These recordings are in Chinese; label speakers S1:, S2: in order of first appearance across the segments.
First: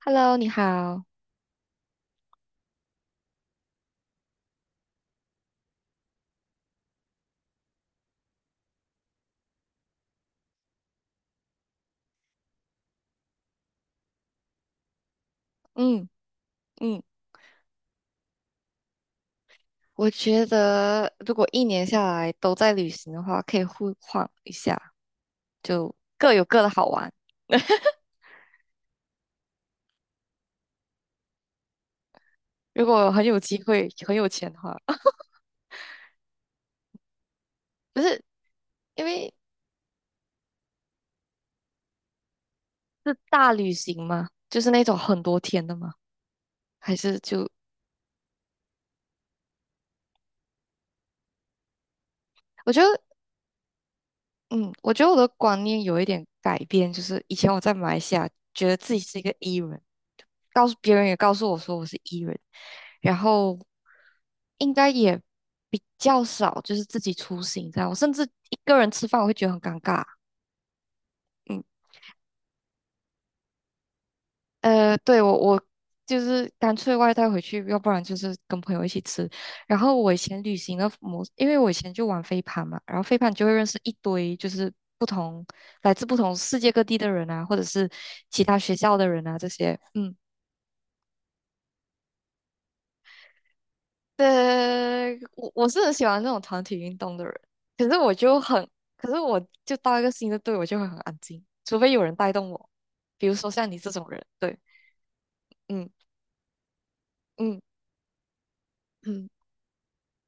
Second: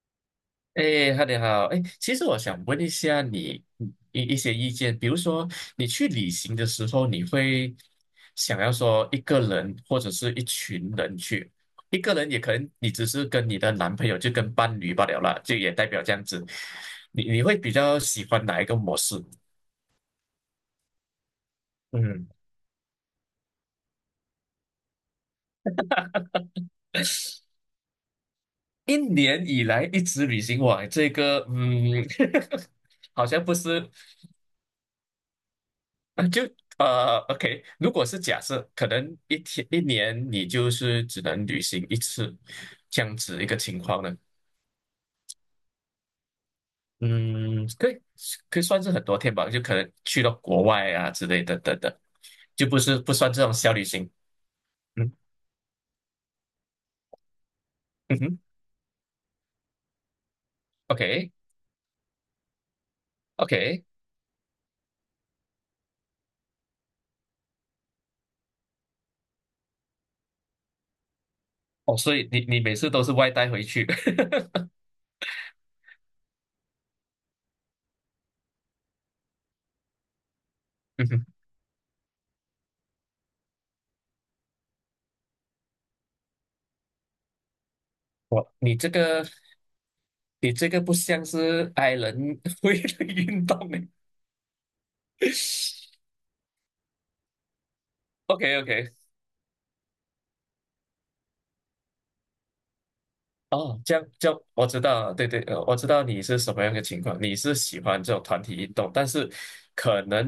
S1: Hello，你好。
S2: 哎哈，你好，哎，其实我想问一下你一些意见，比如说你去旅行的时候，你会想要说一个人或者是一群人去，一个人也可能你只是跟你的男朋友就跟伴侣罢了啦，就也代表
S1: 嗯
S2: 这样子，
S1: 嗯，
S2: 你会比较喜欢哪一个模式？
S1: 我觉得如果一年下
S2: 嗯，
S1: 来都在旅行的话，可以互换一下，就各有各的好玩。
S2: 一年以来一直旅行，哇，这个
S1: 如果 很
S2: 好
S1: 有
S2: 像不
S1: 机会、
S2: 是。
S1: 很有钱的话，
S2: 啊，就OK，如
S1: 不
S2: 果是
S1: 是
S2: 假设，可
S1: 因
S2: 能
S1: 为
S2: 一天一年你就是只能旅行一次，这
S1: 是
S2: 样子一
S1: 大
S2: 个
S1: 旅
S2: 情
S1: 行
S2: 况呢，
S1: 吗？就是那种很多天的吗？还是就
S2: 嗯，可以可以算是很多天吧，就可能去到国外啊之类的等等，就
S1: 我觉得。
S2: 不算这种小旅行，
S1: 嗯，我觉得
S2: 嗯
S1: 我的观念有一点改变，就是以前我在马来西
S2: 嗯
S1: 亚
S2: 哼
S1: 觉得自己是一个 E 人，告诉别人也
S2: ，OK
S1: 告诉我说我是 E 人，然后
S2: OK，
S1: 应该也比较少就是自己出行这样，我甚至一个人吃饭我会觉得很尴尬，嗯。
S2: 哦，所以你每次都是外带回去，
S1: 呃，对，我就是干脆外带回去，要不然就是跟朋友一起吃。然后我以前旅行的
S2: 嗯
S1: 模，
S2: 哼，
S1: 因为我以前就玩飞盘嘛，然后飞盘就会认识一堆就是不同来自不同世界各地的人啊，或者是其
S2: 哇，
S1: 他学校的人啊这些。嗯，
S2: 你这个不像是 i 人 会的运动呢
S1: 对，我是 很喜欢这种团体运动的人，可是我
S2: o
S1: 就
S2: k
S1: 很，
S2: o k
S1: 可是我就到一个新的队，我就会很安静，除非有人带动我，比如说像你
S2: 哦，
S1: 这
S2: 这样
S1: 种人。
S2: 就
S1: 对，
S2: 我知道对对，我知
S1: 嗯
S2: 道你是什么样的情况，你是
S1: 嗯
S2: 喜欢这种团体运动，但
S1: 嗯。
S2: 是可能，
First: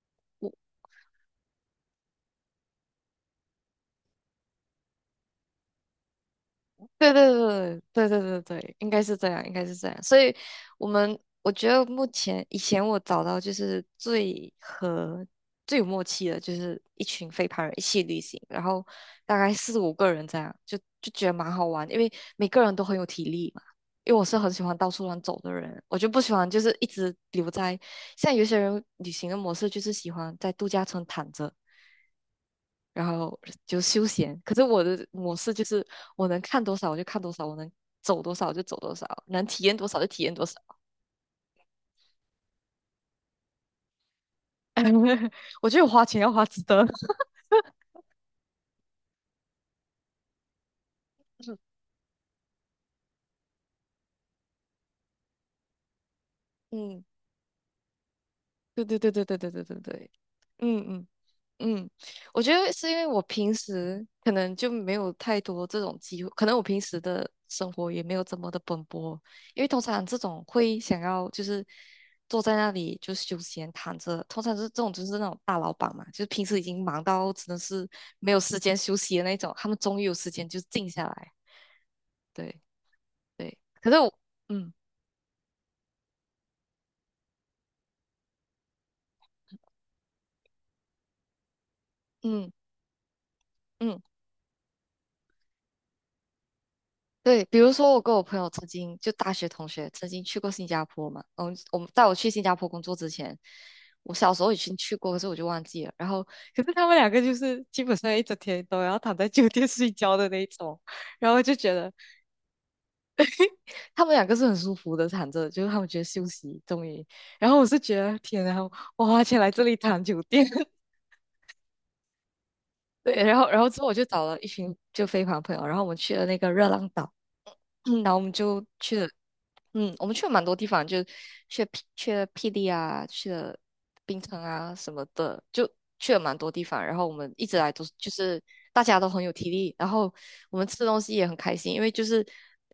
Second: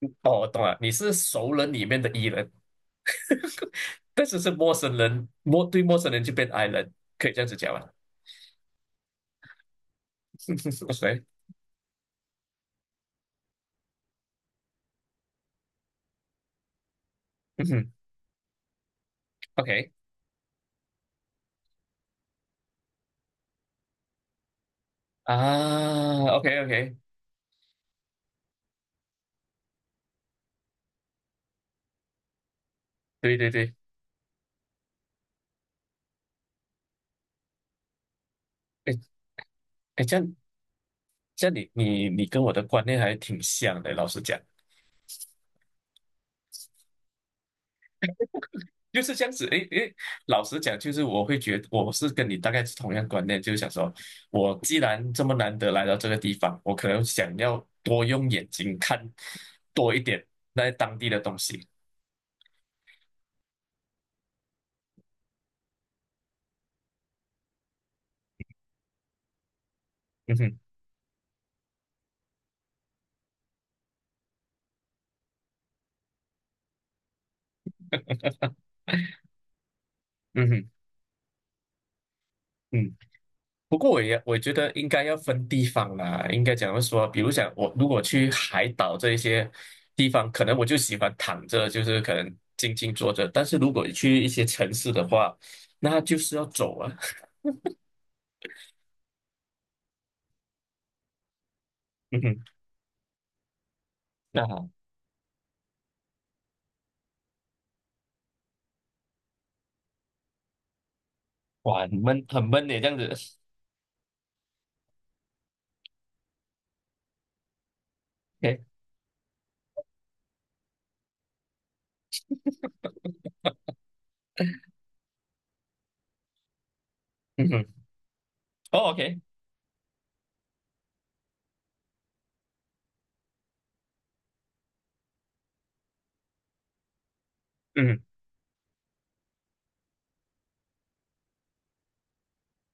S2: 哦，我
S1: 我。
S2: 懂了，你是熟人里面的 E 人，但是是陌生人，对陌生人就变 I 人，
S1: 对对
S2: 可以这样子讲
S1: 对
S2: 吧
S1: 对对对对，应该是这样，应该是这样。所以，我们
S2: ？OK，
S1: 我觉得目前以前我找到就是最和最有默契的，就是一群飞盘
S2: 嗯
S1: 人一
S2: 哼
S1: 起旅行，然后大概四
S2: ，OK
S1: 五个人这样，就觉得蛮好玩，因为每个人都很有体力嘛。因为我是很喜欢到处乱走的人，我就不
S2: 啊
S1: 喜欢
S2: ，OK
S1: 就是一
S2: OK，
S1: 直留在。像有些人旅行的模式就是喜欢在度假村躺着，然
S2: 对
S1: 后
S2: 对对，
S1: 就休闲。可是我的模式就是我能看多少我就看多少，我能走多少就走多
S2: 哎
S1: 少，能体验多少
S2: 哎，
S1: 就
S2: 这
S1: 体验
S2: 样
S1: 多少。
S2: 这样你跟我的观念还挺像的，老实讲。
S1: 我觉得我花钱要花值得。
S2: 就是这样子，诶诶，老实讲，就是我会觉得 我是跟你大概是同样观念，就是想说，我既然这么难得来到这个地方，我可能
S1: 嗯，
S2: 想要多用眼睛
S1: 对对
S2: 看
S1: 对对对对对对
S2: 多一
S1: 对，
S2: 点那
S1: 嗯
S2: 当
S1: 嗯。
S2: 地的东西。
S1: 嗯，我觉得是因为我平时可能就没有太多这种机会，可能我平时的生活也没有这么的奔波，因为通常这
S2: 嗯
S1: 种
S2: 哼，
S1: 会想要就是坐在那里就休闲躺着，通常是这种就是那种大老板嘛，就是平时已经忙到真的是没有时间休息的那种，他们终于有时间
S2: 嗯
S1: 就
S2: 哼，
S1: 静下来，对
S2: 嗯。
S1: 对，
S2: 不
S1: 可
S2: 过
S1: 是我，
S2: 我觉得
S1: 嗯
S2: 应该要分地方啦，应该讲要说，比如讲我如果去海岛这一些地方，可能我就喜欢躺着，就是可能
S1: 嗯
S2: 静静坐着，但是如果
S1: 嗯。
S2: 去一些城市的话，那就是要走啊。
S1: 对，比如说我跟我朋友曾经就大学同学曾经去过新加坡嘛，嗯，我们在我
S2: 嗯
S1: 去新
S2: 哼。
S1: 加坡工作之前，我小时
S2: 那
S1: 候已
S2: 好。
S1: 经去过，可是我就忘记了。然后，可是他们两个就是基本上一整天都要躺在酒店睡觉的那一种，然后就觉
S2: 哇，很
S1: 得
S2: 闷，很闷的这样子。
S1: 他们两个是很舒服的躺着，就是他们觉得休息终于。然后我是觉得天啊，
S2: OK，
S1: 我花钱来这里躺酒店，对，然后之后我就找了一群就飞盘朋友，然后我们去了那个热浪岛。
S2: 嗯哼，
S1: 嗯，然后我们就
S2: 哦
S1: 去了，
S2: ，OK，
S1: 嗯，我们去了蛮多地方，就去了霹雳啊，去了冰城啊什么的，就去了蛮多地方。然后我们一直来都是
S2: 嗯
S1: 就是大家都很有体力，然后我们吃东西也很开心，因为就是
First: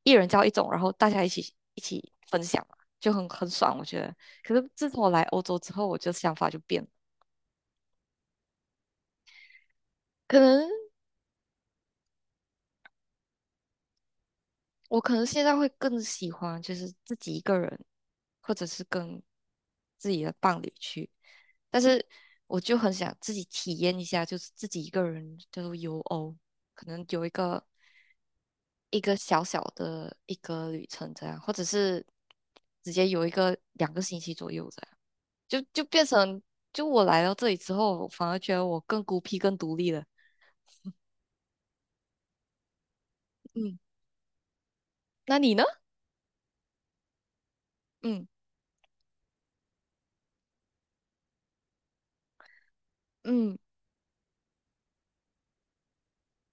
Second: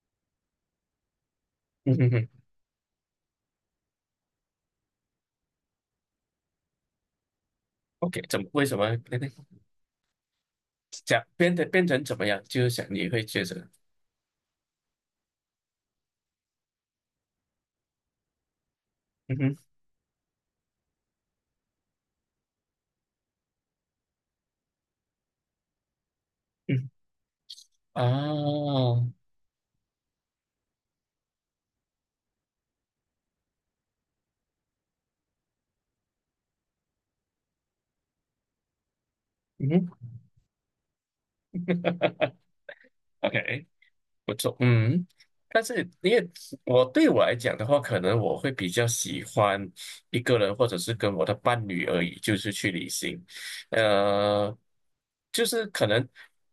S1: 一人叫一种，然后大家一起一
S2: 嗯嗯
S1: 起
S2: 哼
S1: 分享嘛，就很爽，我觉得。可是自从我来欧洲之后，我就想法就变了，
S2: o k 怎么为什么那个
S1: 可能。
S2: 讲变得变成怎么样？就是想你会觉得，
S1: 我可能现在会更喜欢就是自己一个人，或者是跟
S2: 嗯哼
S1: 自己的伴侣去，但是我就很想自己体验一下，就是自己一个人就是游欧，可
S2: 嗯
S1: 能有
S2: 啊，
S1: 一个小小的一个旅程这样，或者是直接有一个2个星期左右这样，就变成就我来到这里之后，我反而觉得我更孤僻、更
S2: 嗯
S1: 独立
S2: 哼
S1: 了。
S2: ，OK。
S1: 嗯，
S2: 不错，嗯，
S1: 那你呢？
S2: 但是因为我来讲的话，可能
S1: 嗯
S2: 我会比较喜欢一个人，或者是跟我的伴侣而已，就是去旅行。
S1: 嗯，
S2: 呃，就是可能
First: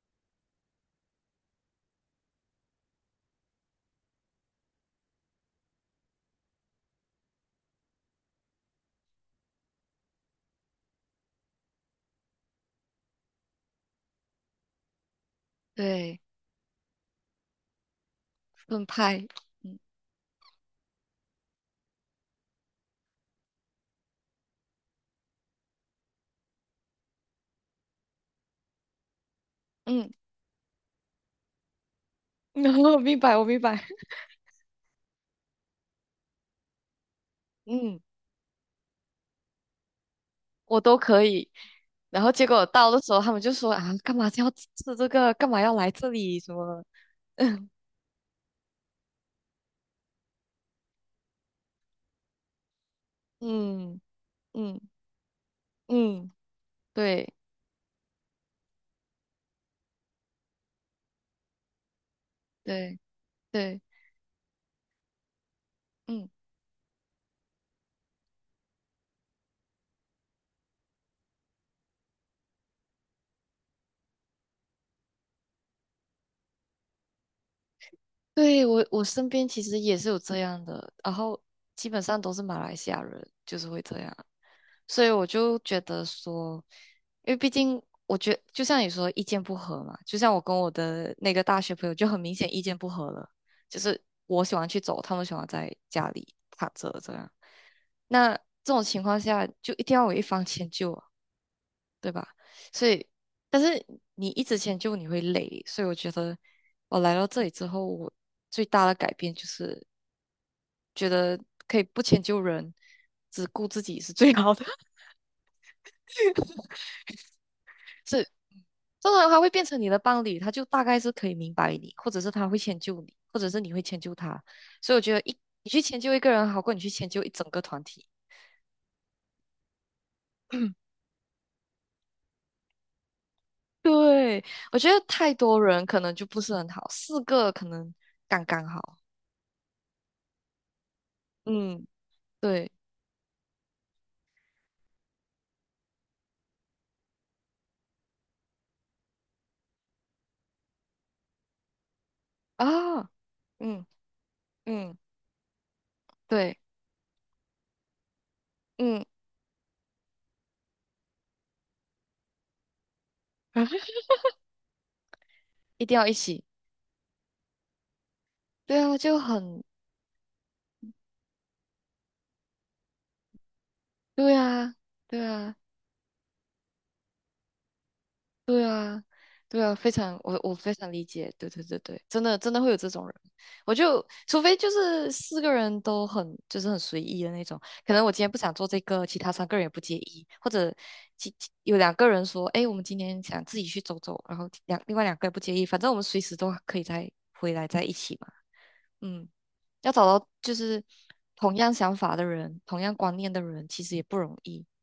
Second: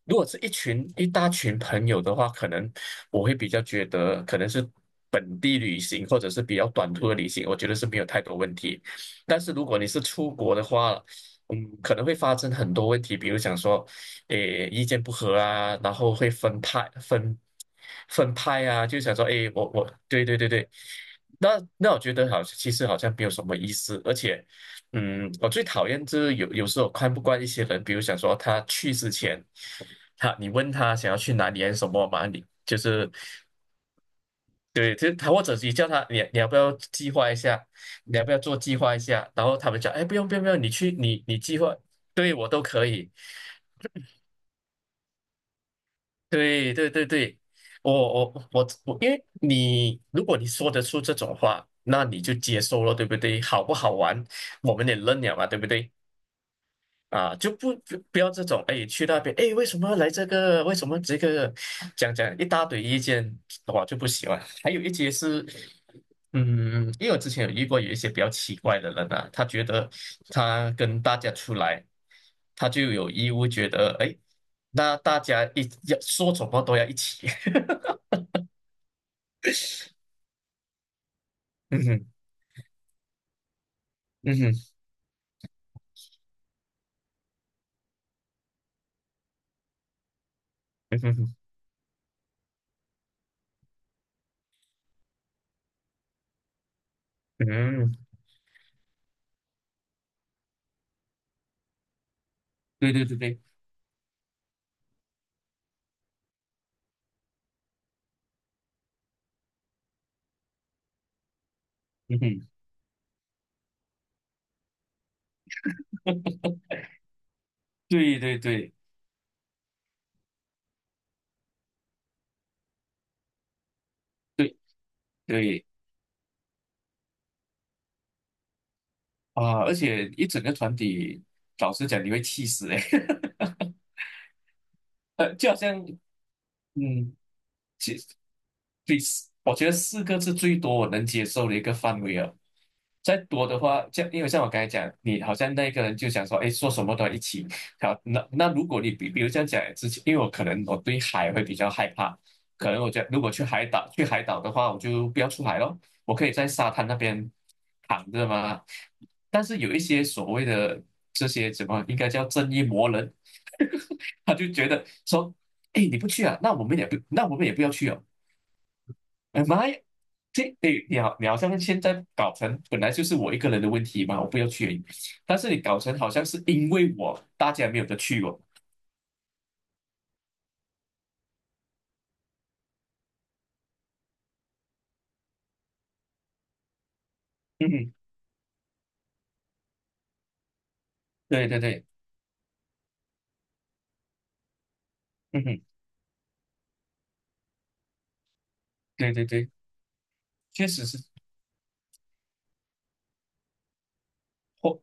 S2: 如果是一大群朋友的话，可能我会比较觉得可能是本地旅行或者是比较短途的旅行，我觉得是没有太多问题。但是如果你是出国的话，可能会发生很多问题，比如想说。诶意见不合啊，然后
S1: 对，
S2: 会分派
S1: 分
S2: 啊，就想
S1: 派。
S2: 说诶，我
S1: 嗯
S2: 我对对对对，那那我觉得好，其实好像没有什么意思，而且我最讨厌就是有时候看不惯一些人，比如想说他去之前，
S1: 嗯。
S2: 你问他想要去哪里还是什么嘛，你
S1: 然
S2: 就
S1: 后
S2: 是
S1: 明白，我明白，
S2: 对，就是他或者你叫他你要不要计划一下，
S1: 嗯，
S2: 你要不要做计划一下，然后他们讲哎不用不用不用，你
S1: 我
S2: 去
S1: 都可
S2: 你
S1: 以。
S2: 计划。
S1: 然后
S2: 对
S1: 结
S2: 我都
S1: 果
S2: 可
S1: 到的时
S2: 以，
S1: 候，他们就说啊，干嘛要吃这个？干嘛要来这里？什
S2: 对
S1: 么？
S2: 对对 对，
S1: 嗯
S2: 我我，因为如果你说得出这种话，那你就接受了，对不对？好不好
S1: 嗯
S2: 玩，我
S1: 嗯
S2: 们也认了嘛，对不对？
S1: 嗯，对
S2: 啊，就不要这种，哎，去那边，哎，为什么来这个？为什么这个？讲讲一大堆
S1: 对
S2: 意见，
S1: 对，
S2: 我就不喜欢。还有一些是。
S1: 嗯，
S2: 因为我之前有遇过有一些比较奇怪的人啊，他觉得他跟大家出来，他就有义务觉得，哎，那大家一要说什么都要一起。
S1: 对我身边其实也是有这样的，然后
S2: 嗯
S1: 基本
S2: 哼，
S1: 上都是马来西亚人，就是会这样。
S2: 嗯哼，
S1: 所以我就觉得说，因为毕竟我觉就像你说意见不合嘛，就像我跟我
S2: 嗯
S1: 的那
S2: 哼
S1: 个大学朋友就很明显意见不合了，就是我喜欢去走，他们喜欢在家里躺着这样。
S2: 嗯，
S1: 那这种情况下就一定要有一方迁就啊，对吧？所
S2: 对对
S1: 以，
S2: 对对，
S1: 但是你一直迁就你会累，所以我觉得我来到这里之后，我最大的改变就是觉得可以不
S2: 嗯
S1: 迁就
S2: 哼，
S1: 人，只顾自己是最好的。
S2: 对
S1: 这
S2: 对对
S1: 通常他会变成你的伴侣，他就大概是可以明白你，或者是他会迁就你，或者是你会迁就他。
S2: 对
S1: 所以我觉得一
S2: 对
S1: 你去迁就一个人，好过你去迁就一整个团体。
S2: 啊！而且一整个团体，老实讲，你会气死哎、
S1: 对，我觉得 太
S2: 就好
S1: 多
S2: 像，
S1: 人可能就不是很好，
S2: 嗯，
S1: 四个可能
S2: 其。
S1: 刚刚好。
S2: 对，我觉得四个是最多我能接受的一个
S1: 嗯，
S2: 范围了。
S1: 对
S2: 再多的话，因为像我刚才讲，你好像那个人就想说，哎，做什么都要一起。好，那如果比如这样讲之前，因为我可能我对海会比较害怕，可能我觉得
S1: 啊，
S2: 如果
S1: 嗯
S2: 去海岛的话，我
S1: 嗯，
S2: 就不要出海咯，我可以在
S1: 对，
S2: 沙滩那边躺着嘛。
S1: 嗯，
S2: 但是有一些所谓的这些怎么应该叫正义魔人，他就觉得说，哎，
S1: 一定
S2: 你
S1: 要
S2: 不
S1: 一
S2: 去啊，
S1: 起。
S2: 那我们也不要去哦。
S1: 对啊，就
S2: 哎
S1: 很
S2: 妈呀，这对你好，你好像现在搞成本来就是我一个人的问题嘛，我
S1: 对
S2: 不要去而
S1: 啊，
S2: 已，
S1: 对
S2: 但是
S1: 啊。
S2: 你搞成好像是因为我大家没有得去哦。
S1: 对啊，对啊，非常，我非常理解，对对对对，真的真的会有这种人，我就除非就是四个人都很就是很随意的那种，
S2: 嗯
S1: 可
S2: 哼，
S1: 能我今天不想做这个，其他三个人也不介意，或者其
S2: 对
S1: 其
S2: 对
S1: 有
S2: 对，
S1: 两个人说，哎，我们今天想自己去走走，然后另外两个也不
S2: 嗯
S1: 介
S2: 哼，
S1: 意，反正我们随时都可以再回来在一起嘛，
S2: 对对
S1: 嗯，
S2: 对，
S1: 要找到就
S2: 确
S1: 是
S2: 实是
S1: 同样想法的人，同样观念的人，其实也不容易，
S2: 或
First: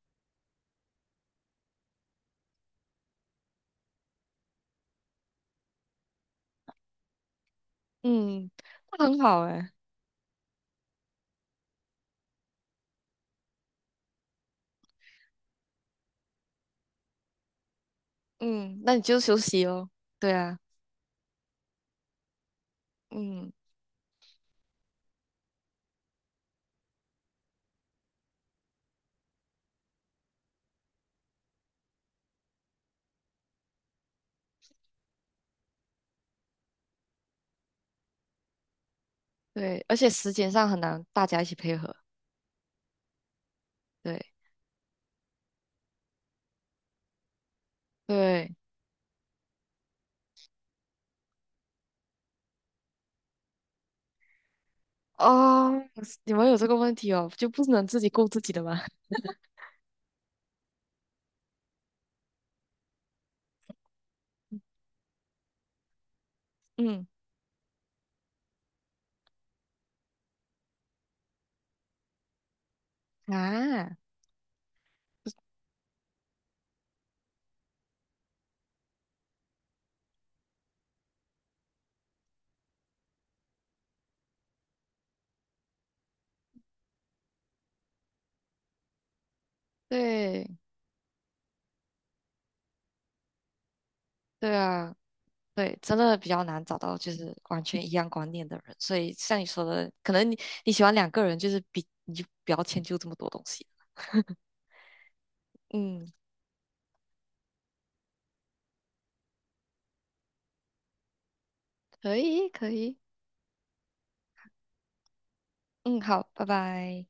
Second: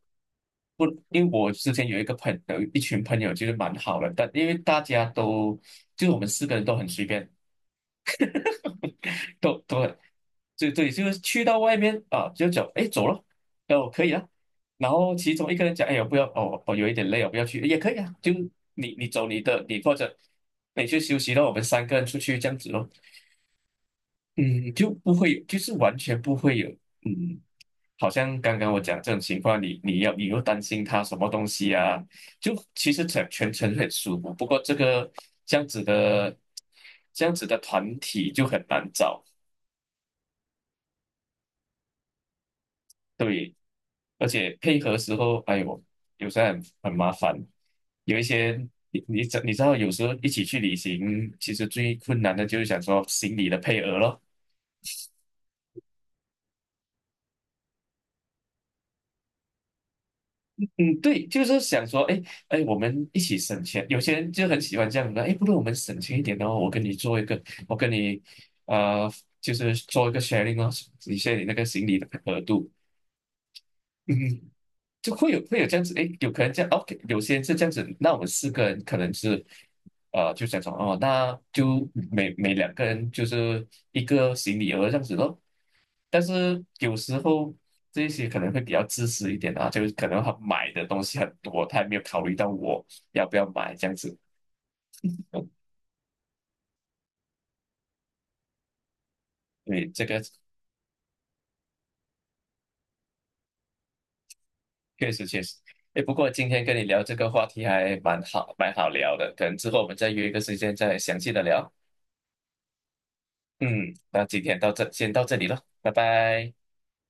S2: 不，因为我之前有一个朋友，一群朋友就是蛮好的，但因为大家都就是我们四个人都很随便，
S1: 嗯，那很好
S2: 都
S1: 哎、
S2: 都很对对，就是去到外面啊，就走，哎走了，哦可以啊，然后其中一个人讲哎呀不要哦我有一点累哦不要去也可以啊，就
S1: 嗯，那
S2: 你
S1: 你
S2: 你
S1: 就
S2: 走
S1: 休
S2: 你的
S1: 息哦。
S2: 或者
S1: 对啊，
S2: 你去休息，了，我们三个人出去这样子咯，
S1: 嗯，
S2: 嗯就不会就是完全不会有嗯，好像刚刚我讲这种情况，你又担心他什么东西啊，就其实全程很舒服，不过这样子的这样子的团体就很难找。
S1: 对，而且时间上很难大家一起配合。
S2: 对，
S1: 对
S2: 而且配合时候，哎呦，有时候很麻烦。有一
S1: 对，
S2: 些你知道，有时候一起去旅行，其实最困难的就是想说行李的配额咯。
S1: 哦，你们有这个问题哦，就不能自己顾自己的吗？
S2: 嗯，对，就是想说，哎哎，我们一起省钱。有些人就很喜欢这样的，哎，不如我们省钱一点哦，我 跟你
S1: 嗯
S2: 做一个，我跟你呃，就是做一个 sharing 哦，你 s h 你那个行李的额度。
S1: 啊，
S2: 嗯。就会会有这样子，诶，有可能这样，OK，有些人是这样子，那我们四个人可能是，就想说，哦，那就每两个人就是一个行李额这样子咯。但是有时候这些可能会比较自私一点啊，就是可能他
S1: 对
S2: 买的东西很多，他也没有考虑到我要不要买这样子。
S1: 对啊，
S2: 嗯，
S1: 对，真的比较难找到就是完全一样观念的人。所以像你说
S2: 对，
S1: 的，
S2: 这
S1: 可
S2: 个
S1: 能你你喜欢两个人，就是比你就不要迁就这么多东西。
S2: 确实确实。诶，
S1: 嗯，
S2: 不过今天跟你聊这个话题还蛮好，蛮好聊的，可能之后我们再约一个时间再详细的聊。
S1: 可以可以，
S2: 嗯，那今天到这，先到这里了，拜
S1: 嗯，好，拜
S2: 拜。
S1: 拜。